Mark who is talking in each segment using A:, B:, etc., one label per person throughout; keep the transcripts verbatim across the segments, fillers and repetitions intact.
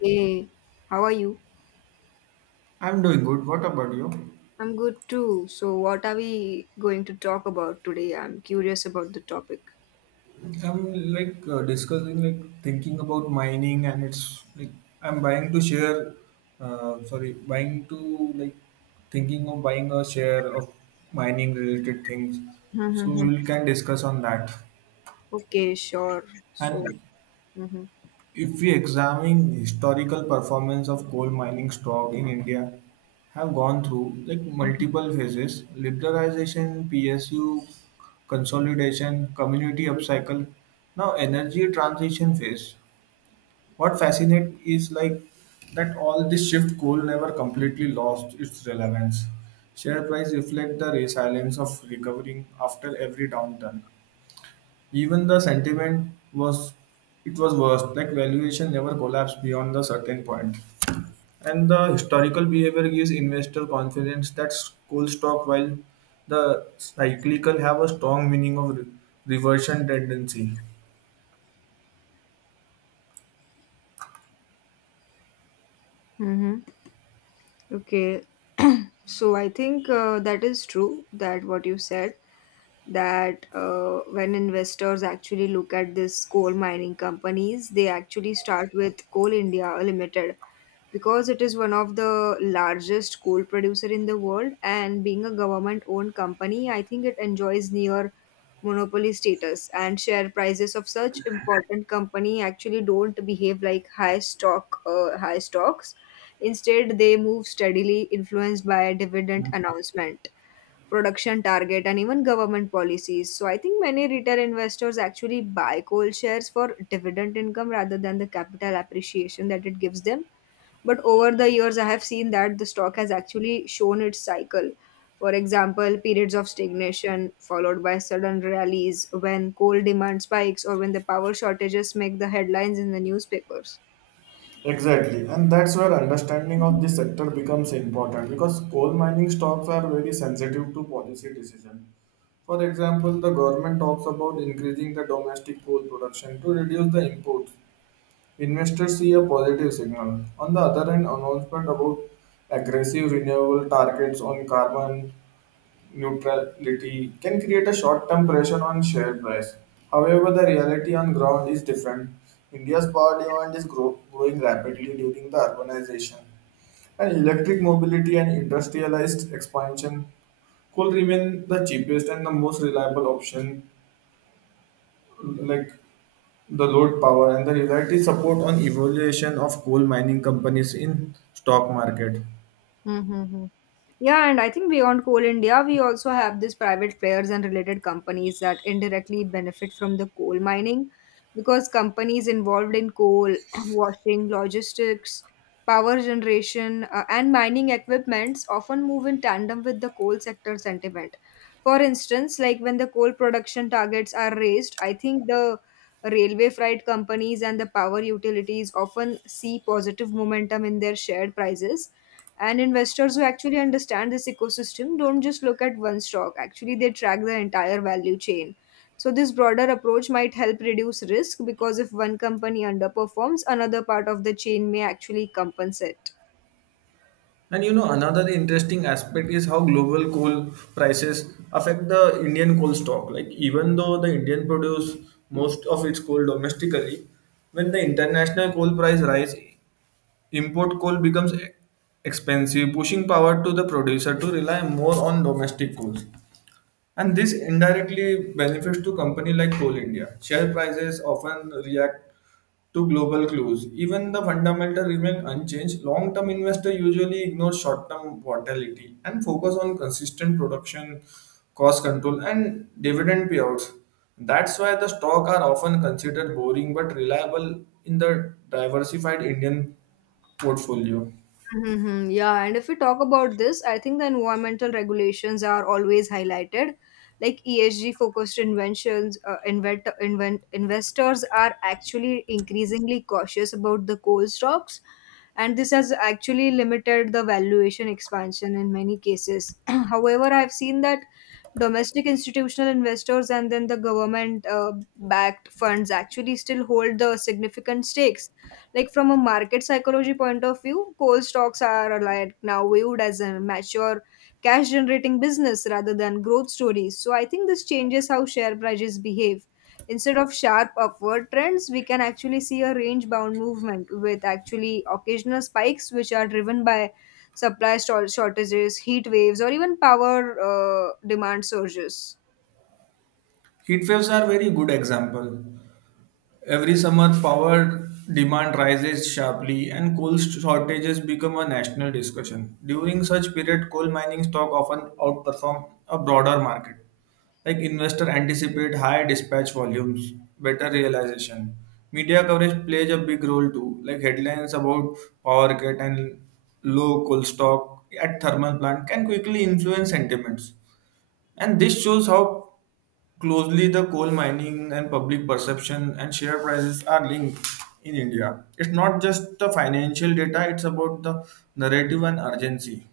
A: Hey, how are you?
B: I'm doing good. What about you?
A: I'm good too. So, what are we going to talk about today? I'm curious about the topic.
B: I'm like uh, discussing, like thinking about mining, and it's like I'm buying to share. Uh, sorry, buying to like thinking of buying a share of mining related things. So
A: Mm-hmm.
B: we can discuss on that.
A: Okay, sure. So,
B: And If we examine historical performance of coal mining stock in India, have gone through like multiple phases: liberalization, P S U, consolidation, community upcycle, now energy transition phase. What fascinates is like that all this shift coal never completely lost its relevance. Share price reflect the resilience of recovering after every downturn. Even the sentiment was it was worse, like valuation never collapsed beyond the certain point. And the historical behavior gives investor confidence that school stock while the cyclical have a strong meaning of re- reversion tendency.
A: hmm okay. So, I think uh, that is true that what you said that uh, when investors actually look at this coal mining companies, they actually start with Coal India Limited, because it is one of the largest coal producer in the world, and being a government owned company, I think it enjoys near monopoly status. And share prices of such important company actually don't behave like high stock uh, high stocks. Instead, they move steadily, influenced by dividend announcement, production target, and even government policies. So I think many retail investors actually buy coal shares for dividend income rather than the capital appreciation that it gives them. But over the years, I have seen that the stock has actually shown its cycle. For example, periods of stagnation followed by sudden rallies when coal demand spikes or when the power shortages make the headlines in the newspapers.
B: Exactly, and that's where understanding of this sector becomes important because coal mining stocks are very sensitive to policy decision. For example, the government talks about increasing the domestic coal production to reduce the imports, investors see a positive signal. On the other hand, announcement about aggressive renewable targets on carbon neutrality can create a short-term pressure on share price. However, the reality on ground is different. India's power demand is grow- growing rapidly during the urbanization, and electric mobility and industrialized expansion could remain the cheapest and the most reliable option like the load power and the reality support on evaluation of coal mining companies in stock market.
A: Mm-hmm. Yeah, and I think beyond Coal India, we also have these private players and related companies that indirectly benefit from the coal mining, because companies involved in coal, washing, logistics, power generation, uh, and mining equipments often move in tandem with the coal sector sentiment. For instance, like when the coal production targets are raised, I think the railway freight companies and the power utilities often see positive momentum in their shared prices, and investors who actually understand this ecosystem don't just look at one stock. Actually, they track the entire value chain. So, this broader approach might help reduce risk, because if one company underperforms, another part of the chain may actually compensate.
B: And you know another interesting aspect is how global coal prices affect the Indian coal stock, like even though the Indian produce most of its coal domestically, when the international coal price rise, import coal becomes e- expensive, pushing power to the producer to rely more on domestic coal. And this indirectly benefits to company like Coal India. Share prices often react to global clues. Even the fundamental remain unchanged. Long-term investor usually ignore short-term volatility and focus on consistent production, cost control, and dividend payouts. That's why the stock are often considered boring but reliable in the diversified Indian portfolio.
A: Mm-hmm. Yeah, and if we talk about this, I think the environmental regulations are always highlighted. Like E S G focused inventions, uh, invent, invent, investors are actually increasingly cautious about the coal stocks, and this has actually limited the valuation expansion in many cases. However, I've seen that domestic institutional investors and then the government uh, backed funds actually still hold the significant stakes. Like from a market psychology point of view, coal stocks are like now viewed as a mature cash generating business rather than growth stories. So I think this changes how share prices behave. Instead of sharp upward trends, we can actually see a range bound movement with actually occasional spikes which are driven by supply stor- shortages, heat waves, or even power uh, demand surges.
B: Heat waves are very good example. Every summer, power demand rises sharply and coal shortages become a national discussion. During such period, coal mining stock often outperform a broader market. Like investor anticipate higher dispatch volumes, better realization. Media coverage plays a big role too, like headlines about power cut and low coal stock at thermal plant can quickly influence sentiments. And this shows how closely the coal mining and public perception and share prices are linked in India. It's not just the financial data, it's about the narrative and urgency.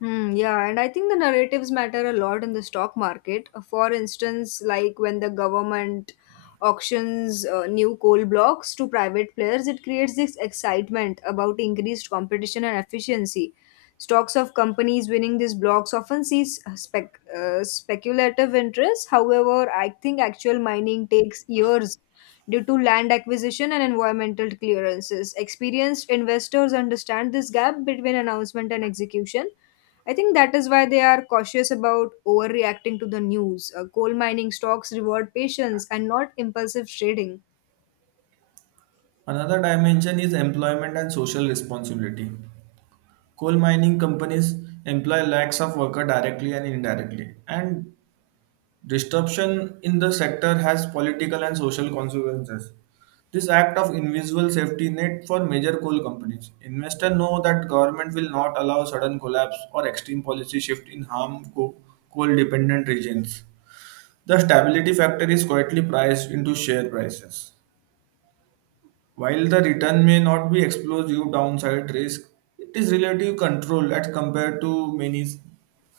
A: Hmm, yeah, and I think the narratives matter a lot in the stock market. Uh, For instance, like when the government auctions uh, new coal blocks to private players, it creates this excitement about increased competition and efficiency. Stocks of companies winning these blocks often sees spec- uh, speculative interest. However, I think actual mining takes years due to land acquisition and environmental clearances. Experienced investors understand this gap between announcement and execution. I think that is why they are cautious about overreacting to the news. Uh, coal mining stocks reward patience and not impulsive trading.
B: Another dimension is employment and social responsibility. Coal mining companies employ lakhs of workers directly and indirectly, and disruption in the sector has political and social consequences. This act of invisible safety net for major coal companies. Investors know that government will not allow sudden collapse or extreme policy shift in harm coal dependent regions. The stability factor is quietly priced into share prices. While the return may not be explosive downside risk, it is relative control as compared to many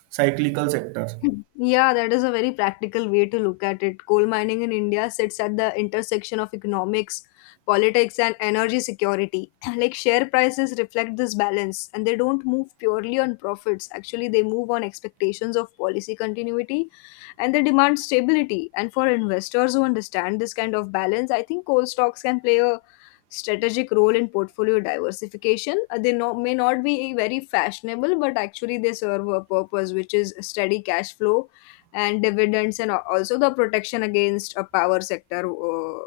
B: cyclical sectors.
A: Yeah, that is a very practical way to look at it. Coal mining in India sits at the intersection of economics, politics, and energy security. Like share prices reflect this balance, and they don't move purely on profits. Actually, they move on expectations of policy continuity and they demand stability. And for investors who understand this kind of balance, I think coal stocks can play a strategic role in portfolio diversification. Uh, they no, may not be very fashionable, but actually they serve a purpose, which is steady cash flow and dividends, and al- also the protection against a power sector, uh,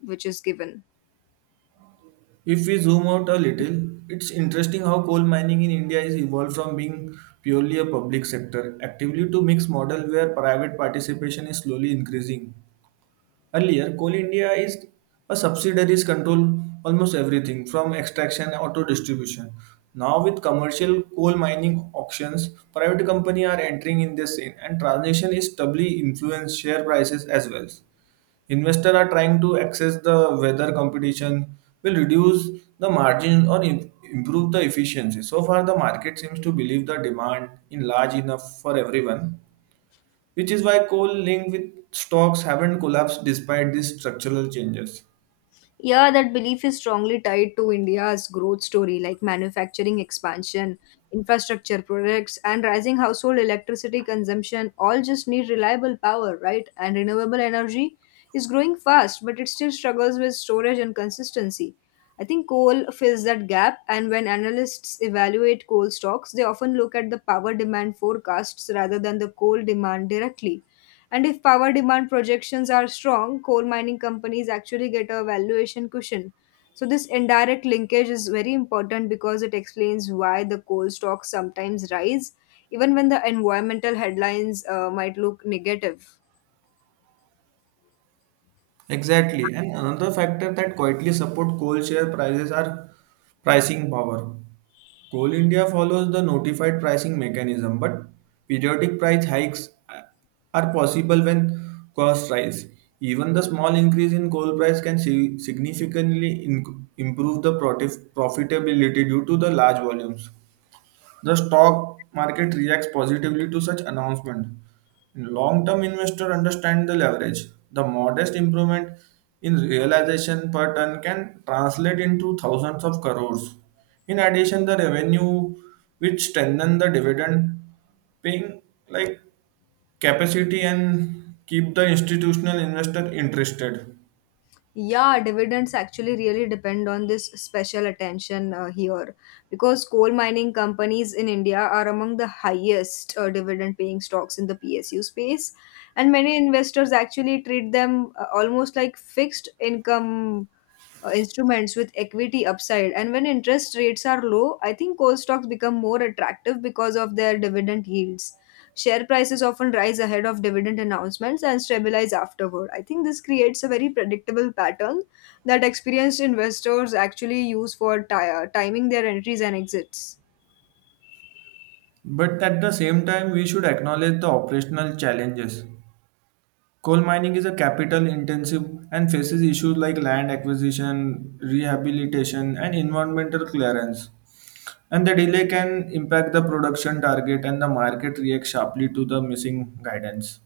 A: which is given.
B: If we zoom out a little, it's interesting how coal mining in India is evolved from being purely a public sector actively to mixed model where private participation is slowly increasing. Earlier, Coal India is a subsidiaries control almost everything from extraction or to distribution. Now, with commercial coal mining auctions, private companies are entering in this scene, and transition is doubly influence share prices as well. Investors are trying to access the whether competition will reduce the margin or im- improve the efficiency. So far, the market seems to believe the demand in large enough for everyone, which is why coal linked with stocks haven't collapsed despite these structural changes.
A: Yeah, that belief is strongly tied to India's growth story, like manufacturing expansion, infrastructure products, and rising household electricity consumption. All just need reliable power, right? And renewable energy is growing fast, but it still struggles with storage and consistency. I think coal fills that gap, and when analysts evaluate coal stocks, they often look at the power demand forecasts rather than the coal demand directly. And if power demand projections are strong, coal mining companies actually get a valuation cushion. So, this indirect linkage is very important because it explains why the coal stocks sometimes rise, even when the environmental headlines uh, might look negative.
B: Exactly. And another factor that quietly support coal share prices are pricing power. Coal India follows the notified pricing mechanism, but periodic price hikes are possible when costs rise. Even the small increase in coal price can si- significantly in- improve the protif- profitability due to the large volumes. The stock market reacts positively to such announcement. Long-term investor understand the leverage. The modest improvement in realization per ton can translate into thousands of crores. In addition, the revenue which strengthen the dividend paying like capacity and keep the institutional investor interested.
A: Yeah, dividends actually really depend on this special attention uh, here, because coal mining companies in India are among the highest uh, dividend paying stocks in the P S U space. And many investors actually treat them uh, almost like fixed income uh, instruments with equity upside. And when interest rates are low, I think coal stocks become more attractive because of their dividend yields. Share prices often rise ahead of dividend announcements and stabilize afterward. I think this creates a very predictable pattern that experienced investors actually use for ti- uh, timing their entries and exits.
B: But at the same time, we should acknowledge the operational challenges. Coal mining is a capital intensive and faces issues like land acquisition, rehabilitation, and environmental clearance. And the delay can impact the production target, and the market reacts sharply to the missing guidance.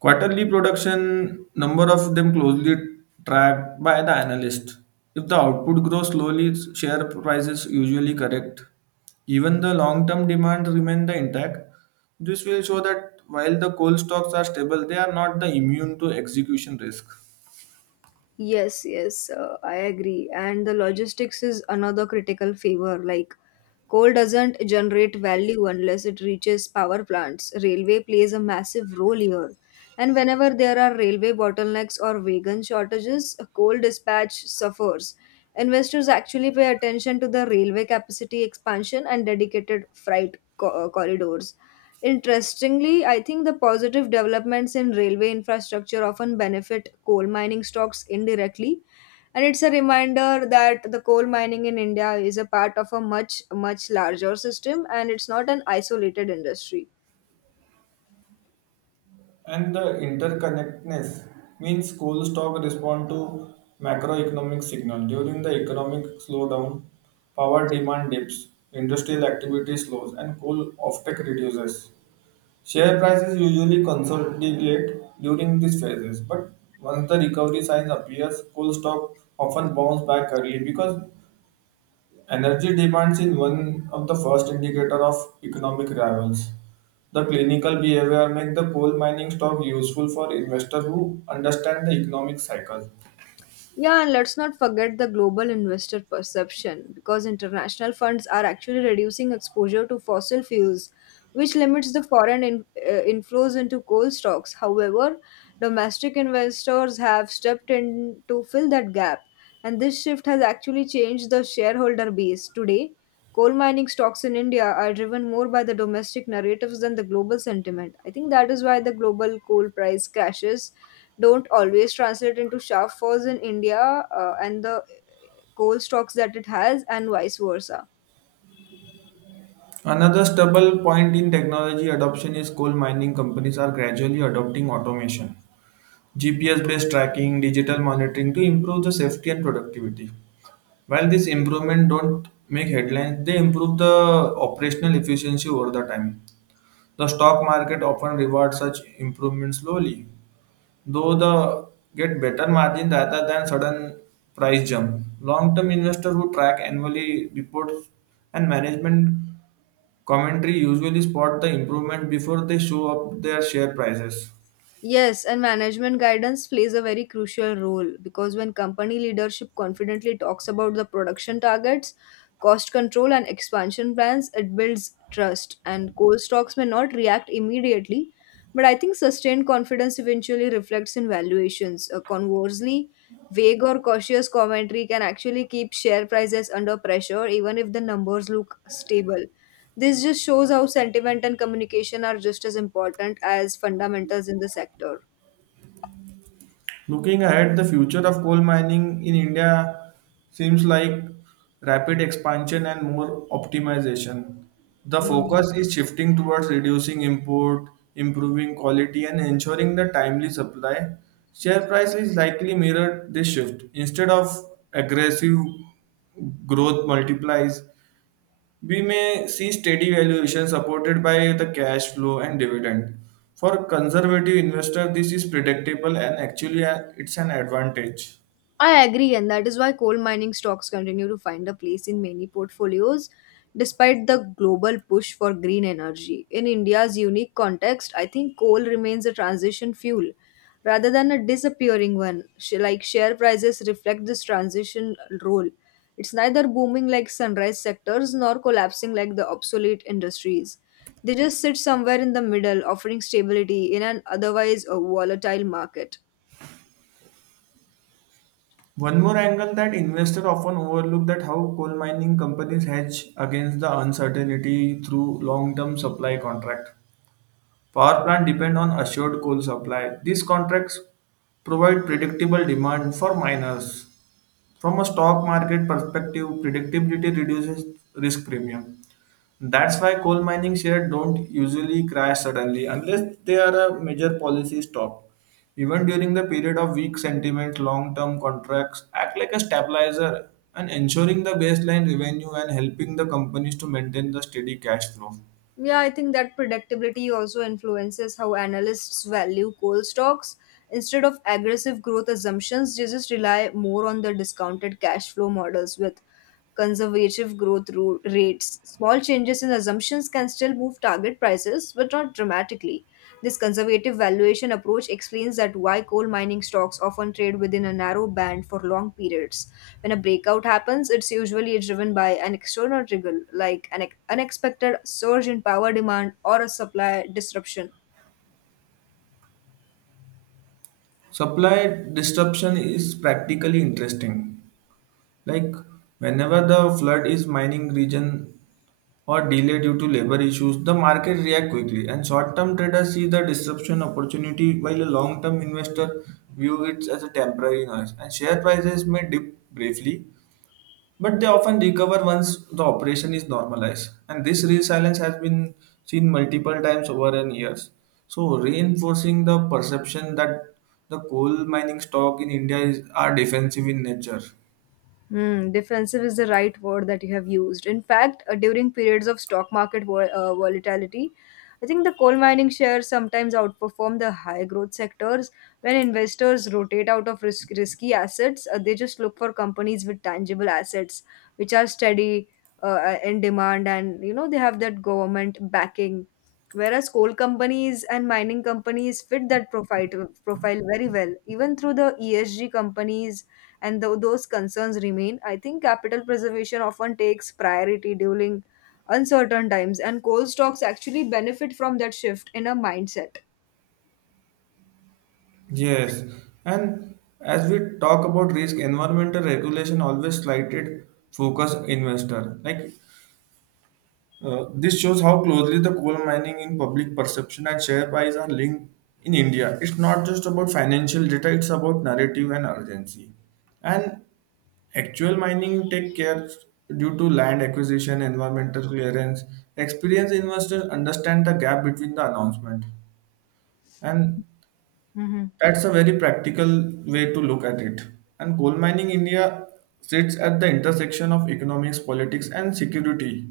B: Quarterly production number of them closely tracked by the analyst. If the output grows slowly, share prices usually correct. Even the long-term demand remain the intact. This will show that while the coal stocks are stable, they are not the immune to execution risk.
A: Yes, yes, uh, I agree. And the logistics is another critical favor. Like, coal doesn't generate value unless it reaches power plants. Railway plays a massive role here. And whenever there are railway bottlenecks or wagon shortages, coal dispatch suffers. Investors actually pay attention to the railway capacity expansion and dedicated freight co- uh, corridors. Interestingly, I think the positive developments in railway infrastructure often benefit coal mining stocks indirectly. And it's a reminder that the coal mining in India is a part of a much, much larger system and it's not an isolated industry.
B: And the interconnectedness means coal stock respond to macroeconomic signal. During the economic slowdown, power demand dips, industrial activity slows, and coal offtake reduces. Share prices usually consolidate during these phases, but once the recovery sign appears, coal stock often bounce back early because energy demands in one of the first indicator of economic rivals. The clinical behavior make the coal mining stock useful for investors who understand the economic cycle.
A: Yeah, and let's not forget the global investor perception, because international funds are actually reducing exposure to fossil fuels, which limits the foreign in, uh, inflows into coal stocks. However, domestic investors have stepped in to fill that gap, and this shift has actually changed the shareholder base. Today, coal mining stocks in India are driven more by the domestic narratives than the global sentiment. I think that is why the global coal price crashes don't always translate into sharp falls in India uh, and the coal stocks that it has, and vice versa.
B: Another stable point in technology adoption is coal mining companies are gradually adopting automation, G P S based tracking, digital monitoring to improve the safety and productivity. While this improvement don't make headlines, they improve the operational efficiency over the time. The stock market often rewards such improvements slowly, though the get better margin rather than sudden price jump. Long-term investors who track annually reports and management commentary usually spot the improvement before they show up their share prices.
A: Yes, and management guidance plays a very crucial role, because when company leadership confidently talks about the production targets, cost control, and expansion plans, it builds trust. And coal stocks may not react immediately, but I think sustained confidence eventually reflects in valuations. Uh, conversely, vague or cautious commentary can actually keep share prices under pressure even if the numbers look stable. This just shows how sentiment and communication are just as important as fundamentals in the sector.
B: Looking ahead, the future of coal mining in India seems like rapid expansion and more optimization. The
A: Mm.
B: focus is shifting towards reducing import, improving quality, and ensuring the timely supply. Share price is likely mirrored this shift. Instead of aggressive growth multiplies, we may see steady valuation supported by the cash flow and dividend. For conservative investor, this is predictable and actually uh, it's an advantage.
A: I agree, and that is why coal mining stocks continue to find a place in many portfolios despite the global push for green energy. In India's unique context, I think coal remains a transition fuel rather than a disappearing one. Sh- Like share prices reflect this transition role. It's neither booming like sunrise sectors nor collapsing like the obsolete industries. They just sit somewhere in the middle, offering stability in an otherwise a volatile market.
B: One more angle that investor often overlook that how coal mining companies hedge against the uncertainty through long-term supply contract. Power plant depend on assured coal supply. These contracts provide predictable demand for miners. From a stock market perspective, predictability reduces risk premium. That's why coal mining shares don't usually crash suddenly unless they are a major policy stop. Even during the period of weak sentiment, long term contracts act like a stabilizer and ensuring the baseline revenue and helping the companies to maintain the steady cash flow.
A: Yeah, I think that predictability also influences how analysts value coal stocks. Instead of aggressive growth assumptions, they just rely more on the discounted cash flow models with conservative growth ro- rates. Small changes in assumptions can still move target prices, but not dramatically. This conservative valuation approach explains that why coal mining stocks often trade within a narrow band for long periods. When a breakout happens, it's usually driven by an external trigger like an ex- unexpected surge in power demand or a supply disruption.
B: Supply disruption is practically interesting. Like whenever the flood is mining region or delay due to labor issues, the market reacts quickly, and short-term traders see the disruption opportunity while a long-term investor view it as a temporary noise. And share prices may dip briefly, but they often recover once the operation is normalized. And this resilience has been seen multiple times over in years. So reinforcing the perception that the coal mining stock in India is, are defensive in nature.
A: Hmm, defensive is the right word that you have used. In fact, uh, during periods of stock market vol- uh, volatility, I think the coal mining shares sometimes outperform the high growth sectors. When investors rotate out of risk- risky assets, uh, they just look for companies with tangible assets, which are steady uh, uh, in demand, and you know they have that government backing. Whereas coal companies and mining companies fit that profile profile very well. Even through the E S G companies and though those concerns remain, I think capital preservation often takes priority during uncertain times, and coal stocks actually benefit from that shift in a mindset.
B: Yes, and as we talk about risk, environmental regulation always slighted focus investor. Like uh, this shows how closely the coal mining in public perception and share price are linked in India. It's not just about financial data; it's about narrative and urgency. And actual mining take care due to land acquisition, environmental clearance. Experienced investors understand the gap between the announcement and
A: Hmm.
B: that's a very practical way to look at it. And coal mining India sits at the intersection of economics, politics, and security.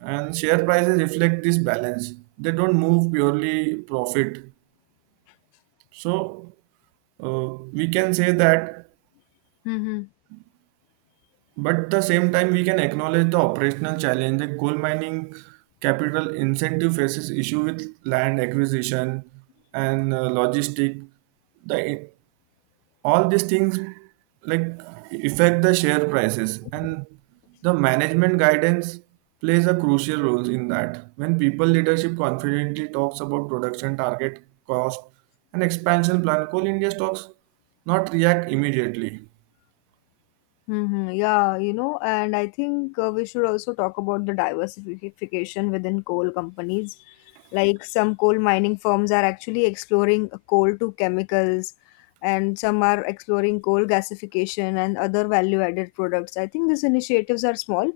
B: And share prices reflect this balance. They don't move purely profit. So uh, we can say that, but at the same time we can acknowledge the operational challenge that coal mining capital incentive faces issue with land acquisition and uh, logistic. The All these things like affect the share prices and the management guidance plays a crucial role in that when people leadership confidently talks about production target cost and expansion plan coal india stocks not react immediately.
A: Mm-hmm. Yeah, you know, and I think uh, we should also talk about the diversification within coal companies. Like some coal mining firms are actually exploring coal to chemicals, and some are exploring coal gasification and other value-added products. I think these initiatives are small,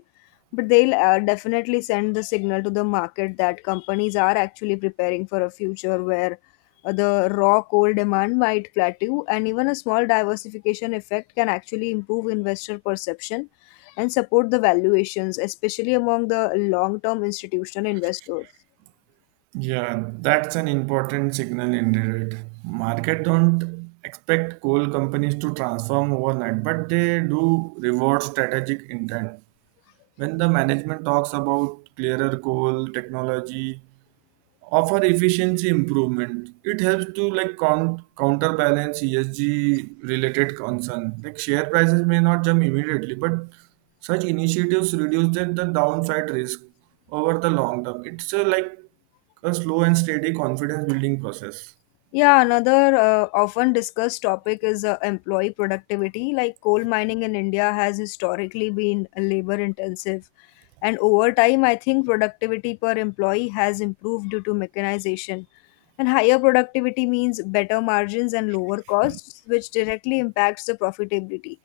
A: but they'll uh, definitely send the signal to the market that companies are actually preparing for a future where uh, the raw coal demand might plateau, and even a small diversification effect can actually improve investor perception and support the valuations, especially among the long term institutional investors.
B: Yeah, that's an important signal indeed. Market don't expect coal companies to transform overnight but they do reward strategic intent. When the management talks about clearer goal, technology, offer efficiency improvement, it helps to like count, counterbalance E S G related concern. Like share prices may not jump immediately, but such initiatives reduce the the downside risk over the long term. It's a, like a slow and steady confidence building process.
A: Yeah, another uh, often discussed topic is uh, employee productivity. Like coal mining in India has historically been labor intensive. And over time, I think productivity per employee has improved due to mechanization. And higher productivity means better margins and lower costs, which directly impacts the profitability.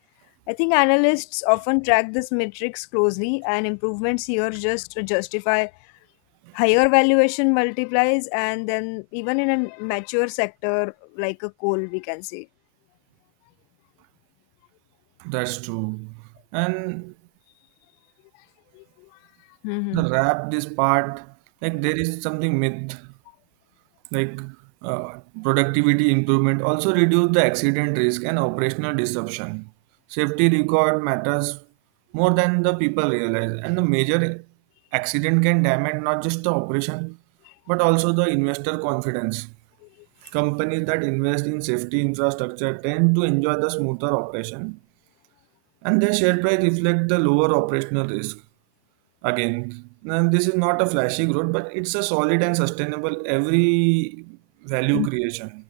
A: I think analysts often track this metrics closely, and improvements here just justify higher valuation multiplies, and then even in a mature sector like a coal we can say.
B: That's true. And
A: Mm-hmm.
B: the wrap this part, like there is something myth like uh, productivity improvement also reduce the accident risk and operational disruption. Safety record matters more than the people realize, and the major accident can damage not just the operation but also the investor confidence. Companies that invest in safety infrastructure tend to enjoy the smoother operation, and their share price reflect the lower operational risk. Again, and this is not a flashy growth, but it's a solid and sustainable every value creation.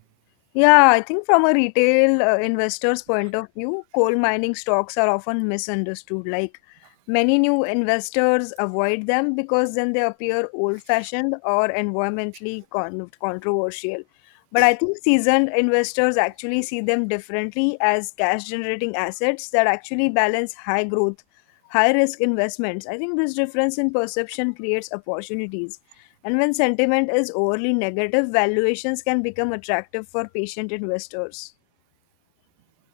A: Yeah, I think from a retail uh, investor's point of view, coal mining stocks are often misunderstood. Like many new investors avoid them because then they appear old-fashioned or environmentally con- controversial. But I think seasoned investors actually see them differently as cash-generating assets that actually balance high growth, high-risk investments. I think this difference in perception creates opportunities, and when sentiment is overly negative, valuations can become attractive for patient investors.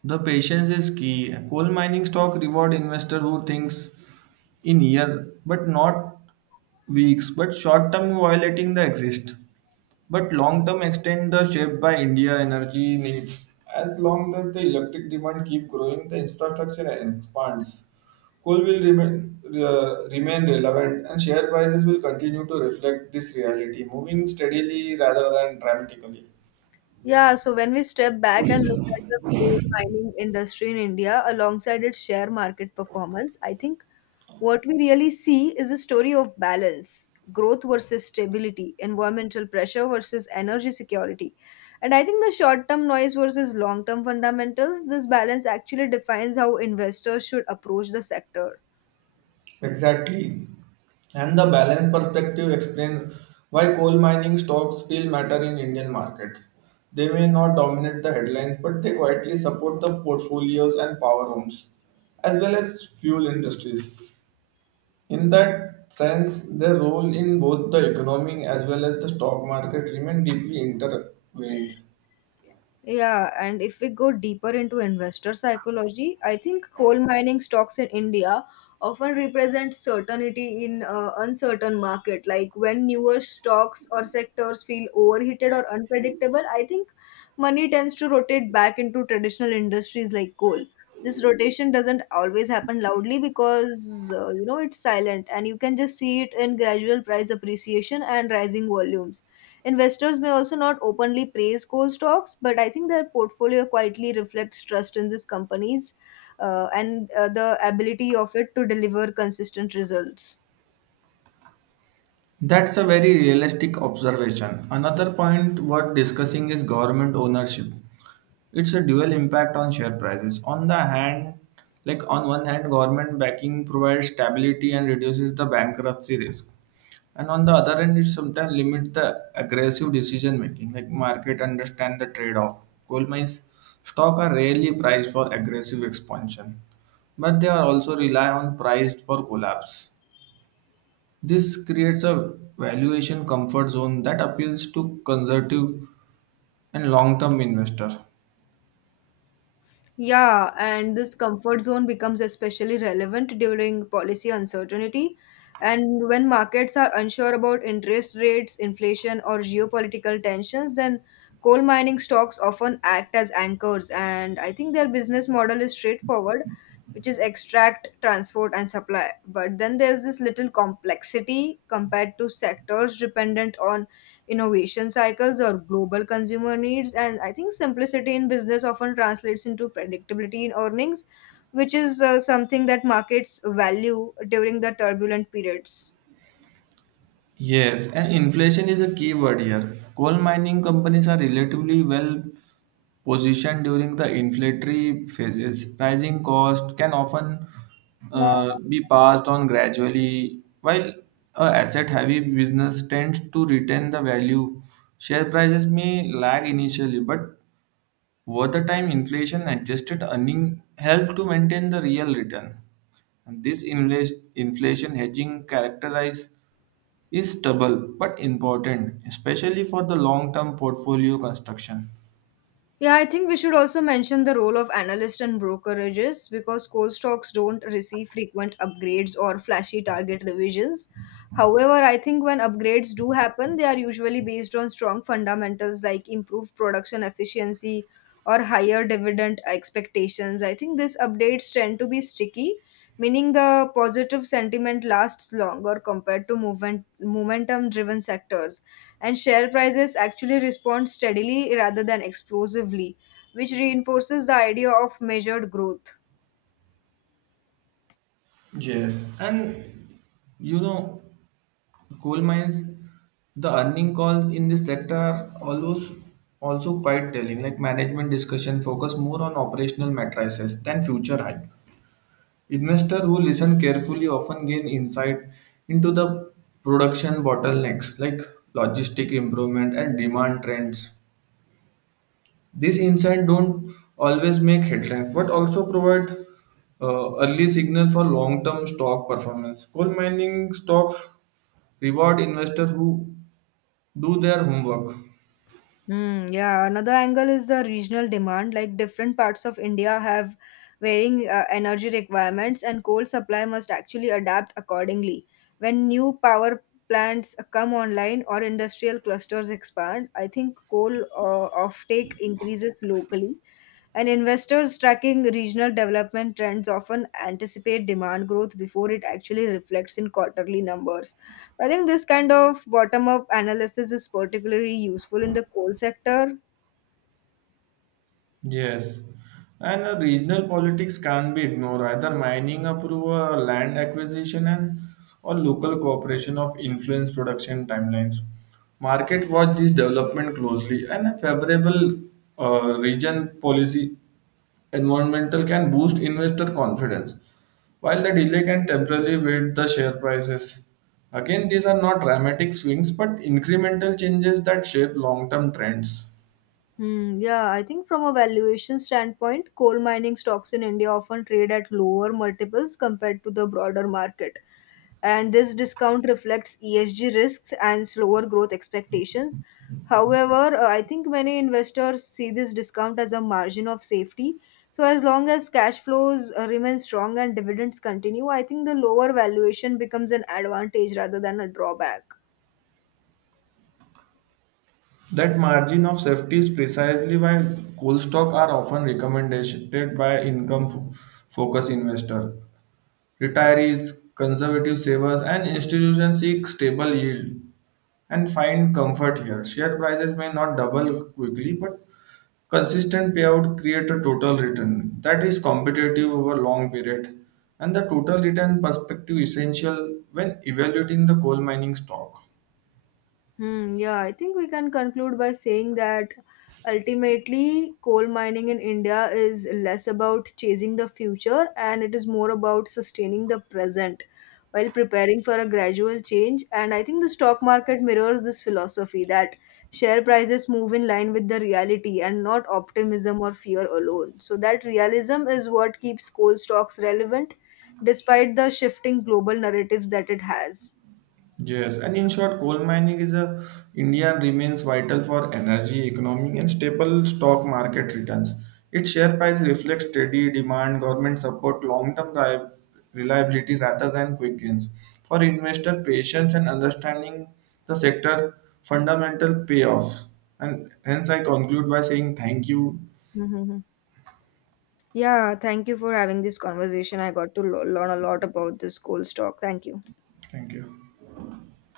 B: The patience is key. Coal mining stock reward investor who thinks in year but not weeks, but short term violating the exist. But long term extend the shape by India energy needs. As long as the electric demand keep growing, the infrastructure expands. Coal will remain uh, remain relevant, and share prices will continue to reflect this reality, moving steadily rather than dramatically.
A: Yeah, so when we step back and look at the coal mining industry in India alongside its share market performance, I think what we really see is a story of balance, growth versus stability, environmental pressure versus energy security. And I think the short term noise versus long term fundamentals, this balance actually defines how investors should approach the sector.
B: Exactly. And the balance perspective explains why coal mining stocks still matter in Indian market. They may not dominate the headlines, but they quietly support the portfolios and power homes, as well as fuel industries. In that sense, their role in both the economy as well as the stock market remain deeply intertwined.
A: Yeah, and if we go deeper into investor psychology, I think coal mining stocks in India often represent certainty in uh, uncertain market. Like when newer stocks or sectors feel overheated or unpredictable, I think money tends to rotate back into traditional industries like coal. This rotation doesn't always happen loudly because uh, you know it's silent, and you can just see it in gradual price appreciation and rising volumes. Investors may also not openly praise core stocks, but I think their portfolio quietly reflects trust in these companies, uh, and uh, the ability of it to deliver consistent results.
B: That's a very realistic observation. Another point worth discussing is government ownership. It's a dual impact on share prices. On the hand, like on one hand, government backing provides stability and reduces the bankruptcy risk. And on the other hand, it sometimes limits the aggressive decision making, like market understand the trade-off. Coal mines stock are rarely priced for aggressive expansion, but they are also rely on price for collapse. This creates a valuation comfort zone that appeals to conservative and long term investors.
A: Yeah, and this comfort zone becomes especially relevant during policy uncertainty, and when markets are unsure about interest rates, inflation, or geopolitical tensions, then coal mining stocks often act as anchors. And I think their business model is straightforward, which is extract, transport, and supply. But then there's this little complexity compared to sectors dependent on innovation cycles or global consumer needs, and I think simplicity in business often translates into predictability in earnings, which is uh, something that markets value during the turbulent periods.
B: Yes, and inflation is a key word here. Coal mining companies are relatively well positioned during the inflationary phases. Rising cost can often uh, be passed on gradually, while a asset heavy business tends to retain the value. Share prices may lag initially, but over the time, inflation adjusted earning helped to maintain the real return. And this infla- inflation hedging characterize is stable but important, especially for the long term portfolio construction.
A: Yeah, I think we should also mention the role of analysts and brokerages because core stocks don't receive frequent upgrades or flashy target revisions. However, I think when upgrades do happen, they are usually based on strong fundamentals like improved production efficiency or higher dividend expectations. I think these updates tend to be sticky, meaning the positive sentiment lasts longer compared to movement momentum driven sectors, and share prices actually respond steadily rather than explosively, which reinforces the idea of measured growth.
B: Yes, and you know, coal mines, the earning calls in this sector are always also quite telling. Like management discussion focus more on operational matrices than future hype. Investors who listen carefully often gain insight into the production bottlenecks like logistic improvement and demand trends. These insights don't always make headlines but also provide uh, early signal for long-term stock performance. Coal mining stocks reward investors who do their homework.
A: Hmm. Yeah, another angle is the regional demand. Like different parts of India have varying uh, energy requirements, and coal supply must actually adapt accordingly. When new power plants come online or industrial clusters expand, I think coal uh, offtake increases locally, and investors tracking regional development trends often anticipate demand growth before it actually reflects in quarterly numbers. I think this kind of bottom up analysis is particularly useful in the coal sector.
B: Yes, and uh, regional politics can't be ignored. Either mining approval, land acquisition, and or local cooperation of influence production timelines. Market watch this development closely, and a favorable uh, region policy environmental can boost investor confidence, while the delay can temporarily weight the share prices. Again, these are not dramatic swings, but incremental changes that shape long-term trends.
A: Hmm, yeah, I think from a valuation standpoint, coal mining stocks in India often trade at lower multiples compared to the broader market. And this discount reflects E S G risks and slower growth expectations. However, uh, I think many investors see this discount as a margin of safety. So, as long as cash flows uh, remain strong and dividends continue, I think the lower valuation becomes an advantage rather than a drawback.
B: That margin of safety is precisely why cool stock are often recommended by income focused investors, retirees, conservative savers, and institutions seek stable yield and find comfort here. Share prices may not double quickly, but consistent payout create a total return that is competitive over long period. And the total return perspective essential when evaluating the coal mining stock.
A: Hmm, yeah, I think we can conclude by saying that ultimately coal mining in India is less about chasing the future and it is more about sustaining the present while preparing for a gradual change. And I think the stock market mirrors this philosophy that share prices move in line with the reality and not optimism or fear alone. So that realism is what keeps coal stocks relevant despite the shifting global narratives that it has.
B: Yes, and in short, coal mining is a India remains vital for energy, economic, and stable stock market returns. Its share price reflects steady demand, government support, long-term ri- reliability rather than quick gains. For investor, patience and understanding the sector fundamental payoffs. And hence, I conclude by saying thank you.
A: Hmm. Yeah, thank you for having this conversation. I got to lo- learn a lot about this coal stock. Thank you.
B: Thank you.